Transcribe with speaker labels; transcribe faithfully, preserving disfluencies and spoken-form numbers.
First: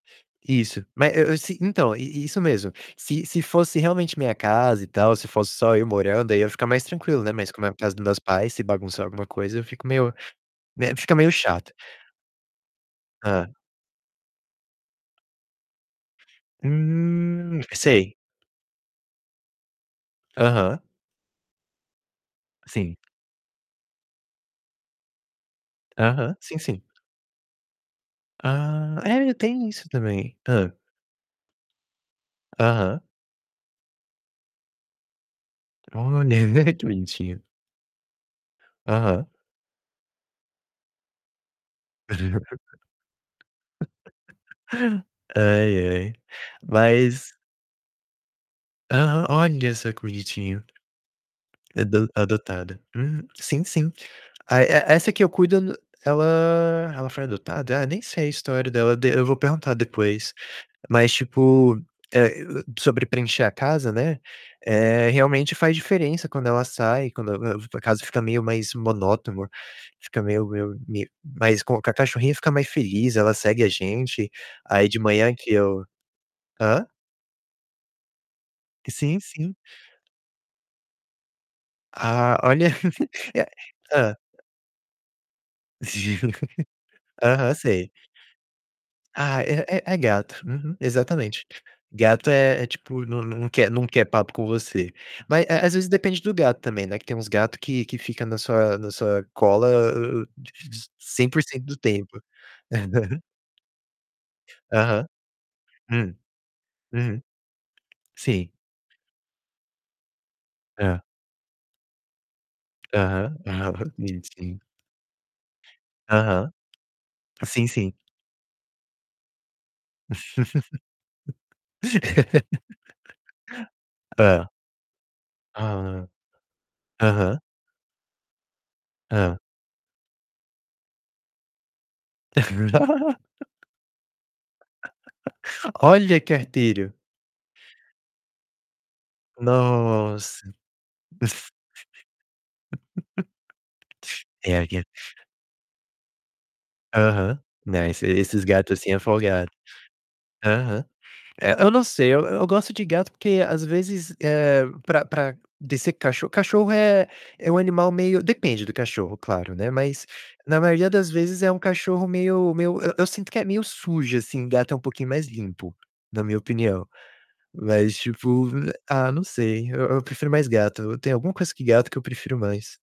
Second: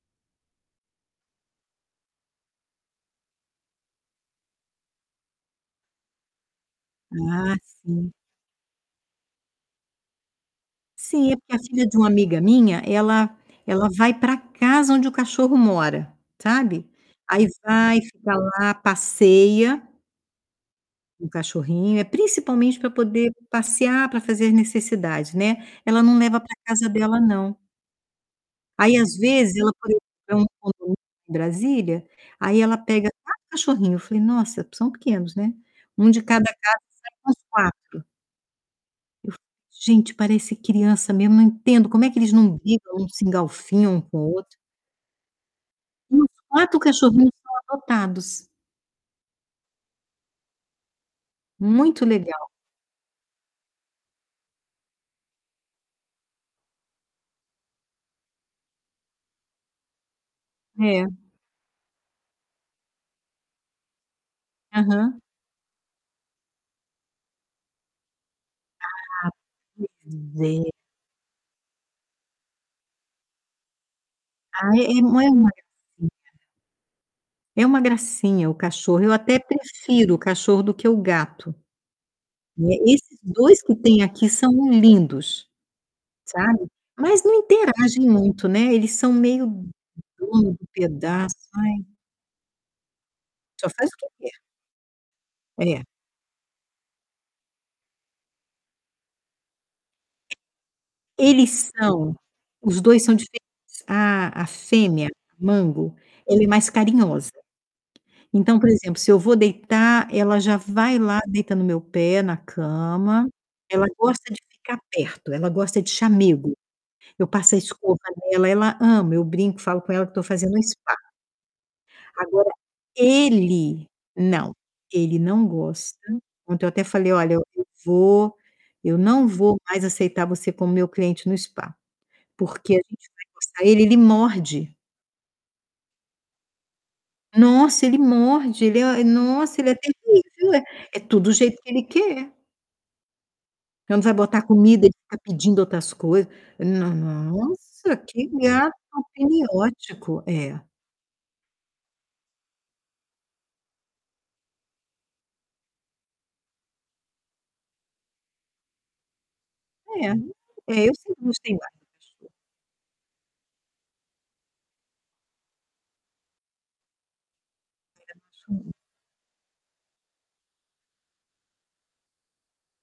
Speaker 1: Isso. Ma é eu eu se então, i isso mesmo. Se se fosse realmente minha casa e tal, se fosse só eu morando, aí, eu ia ficar mais tranquilo, né. Mas
Speaker 2: Ah,
Speaker 1: como é a casa do
Speaker 2: sim.
Speaker 1: meus pais, se bagunçar alguma coisa, eu fico meio né, fica meio
Speaker 2: Sim, é porque a
Speaker 1: chato.
Speaker 2: filha de uma amiga minha, ela
Speaker 1: Hã?
Speaker 2: ela vai para casa onde o cachorro mora, sabe? Aí
Speaker 1: Hum,
Speaker 2: vai,
Speaker 1: sei.
Speaker 2: fica lá, passeia
Speaker 1: Aham.
Speaker 2: com o cachorrinho. É principalmente para
Speaker 1: Sim.
Speaker 2: poder passear para fazer as necessidades, né. Ela não
Speaker 1: Aham,
Speaker 2: leva para
Speaker 1: sim sim.
Speaker 2: casa dela não. Aí,
Speaker 1: Ah,
Speaker 2: às
Speaker 1: é, eu
Speaker 2: vezes,
Speaker 1: tenho
Speaker 2: ela,
Speaker 1: isso
Speaker 2: por
Speaker 1: também.
Speaker 2: exemplo,
Speaker 1: Hã?
Speaker 2: Brasília, aí ela
Speaker 1: Aham.
Speaker 2: pega quatro cachorrinho. Eu falei: "Nossa, são pequenos, né?". um de
Speaker 1: Olha, é
Speaker 2: cada
Speaker 1: ver
Speaker 2: casa,
Speaker 1: que
Speaker 2: são
Speaker 1: bonitinho.
Speaker 2: uns quatro.
Speaker 1: Aham.
Speaker 2: "Gente, parece criança mesmo". Não entendo como é que eles não brigam, não se engaufiam um com o outro?
Speaker 1: Ai, ai.
Speaker 2: E os quatro cachorrinhos
Speaker 1: Mas
Speaker 2: são adotados.
Speaker 1: Aham. Olha só que bonitinho. É
Speaker 2: Muito
Speaker 1: do
Speaker 2: legal.
Speaker 1: adotada. Hum. Sim, sim. Ai, e essa que eu cuido não, ela, ela foi adotada? Ah, nem sei a história dela, de eu vou perguntar depois.
Speaker 2: É.
Speaker 1: Mas, tipo, eh, e o sobre preencher a casa, né. Eh,
Speaker 2: Aham.
Speaker 1: realmente, faz diferença quando ela sai, quando eu eu vou pra casa fica meio mais
Speaker 2: Ah,
Speaker 1: monotomoa, fica meio
Speaker 2: pois é.
Speaker 1: meio meio mais com com a cachorrinha fica mais feliz, ela segue a gente.
Speaker 2: Ah,
Speaker 1: Aí,
Speaker 2: é.
Speaker 1: de
Speaker 2: E não é
Speaker 1: manhã
Speaker 2: uma
Speaker 1: que eu
Speaker 2: gracinha?
Speaker 1: Hã?
Speaker 2: É uma gracinha o cachorro. Eu
Speaker 1: Sim,
Speaker 2: até
Speaker 1: sim.
Speaker 2: prefiro o cachorro do que o gato.
Speaker 1: Ah, olha
Speaker 2: Né, esses
Speaker 1: e aí,
Speaker 2: dois que tem
Speaker 1: hã?
Speaker 2: aqui são lindos. Sabe? Mas não
Speaker 1: Aham, sei.
Speaker 2: interagem muito, né, eles são
Speaker 1: Ah,
Speaker 2: meio
Speaker 1: é é é gato.
Speaker 2: dono do
Speaker 1: Uhum,
Speaker 2: pedaço.
Speaker 1: exatamente.
Speaker 2: Ai.
Speaker 1: Gato é é tipo nã na não
Speaker 2: Só
Speaker 1: quer não
Speaker 2: faz o
Speaker 1: quer
Speaker 2: que
Speaker 1: papo
Speaker 2: quer.
Speaker 1: com você. Mas, eh, às
Speaker 2: É.
Speaker 1: vezes, depende do gato também, né? Que tem uns gato que que fica na sua na sua cola hã hã di di cem por cento
Speaker 2: Eles
Speaker 1: do
Speaker 2: são.
Speaker 1: tempo.
Speaker 2: Os dois são diferentes. A a
Speaker 1: Aham.
Speaker 2: fêmea, Mango,
Speaker 1: Hum.
Speaker 2: ela é mais
Speaker 1: Uhum.
Speaker 2: carinhosa.
Speaker 1: Sim.
Speaker 2: Então, por exemplo, se eu vou deitar, ela já vai
Speaker 1: Hã.
Speaker 2: lá, deita no meu pé, na cama.
Speaker 1: Aham,
Speaker 2: Ela
Speaker 1: aham.
Speaker 2: gosta de
Speaker 1: Bonitinho.
Speaker 2: ficar perto, ela gosta de
Speaker 1: Aham,
Speaker 2: chamego. Eu passo a
Speaker 1: sim, sim.
Speaker 2: escova nela, ela ama. Eu brinco, falo com ela que tô fazendo um spa. Agora, ele
Speaker 1: Hã?
Speaker 2: não. Ele não
Speaker 1: Ah,
Speaker 2: gosta.
Speaker 1: hã.
Speaker 2: Ontem, eu até falei: "Olha,
Speaker 1: Aham.
Speaker 2: eu vou eu não
Speaker 1: Hã.
Speaker 2: vou mais aceitar você como meu cliente no spa". Porque a gente vai coçar ele, ele morde.
Speaker 1: Olha que arterio.
Speaker 2: Nossa! Ele morde, ele é nossa, ele é
Speaker 1: Nossa.
Speaker 2: terrível. É tudo do jeito que ele quer. Quando vai botar
Speaker 1: É aí, eh
Speaker 2: comida, ele fica pedindo outras coisas. "Não
Speaker 1: Aham. Não,
Speaker 2: nossa,
Speaker 1: esse
Speaker 2: que
Speaker 1: esses gato
Speaker 2: gato
Speaker 1: assim é
Speaker 2: ao pene
Speaker 1: folgado.
Speaker 2: ótico". É.
Speaker 1: Aham. Eh, eu não sei. Eu gosto de gato, porque, às vezes, eh, para para de ser cachorro cachorro é é um animal meio depende do cachorro, claro, né, mas
Speaker 2: É.
Speaker 1: na
Speaker 2: É,
Speaker 1: maioria
Speaker 2: eu
Speaker 1: das
Speaker 2: sempre
Speaker 1: vezes é
Speaker 2: gostei
Speaker 1: um
Speaker 2: mais de
Speaker 1: cachorro
Speaker 2: cachorro.
Speaker 1: meio meio, eu eu sinto que é meio sujo, assim, gato é um pouquinho mais limpo, na minha opinião. Mas, tipo,
Speaker 2: Gatinho.
Speaker 1: eh, ah, não sei, eu eu prefiro mais gato. Tem alguma coisa que gato que eu prefiro mais.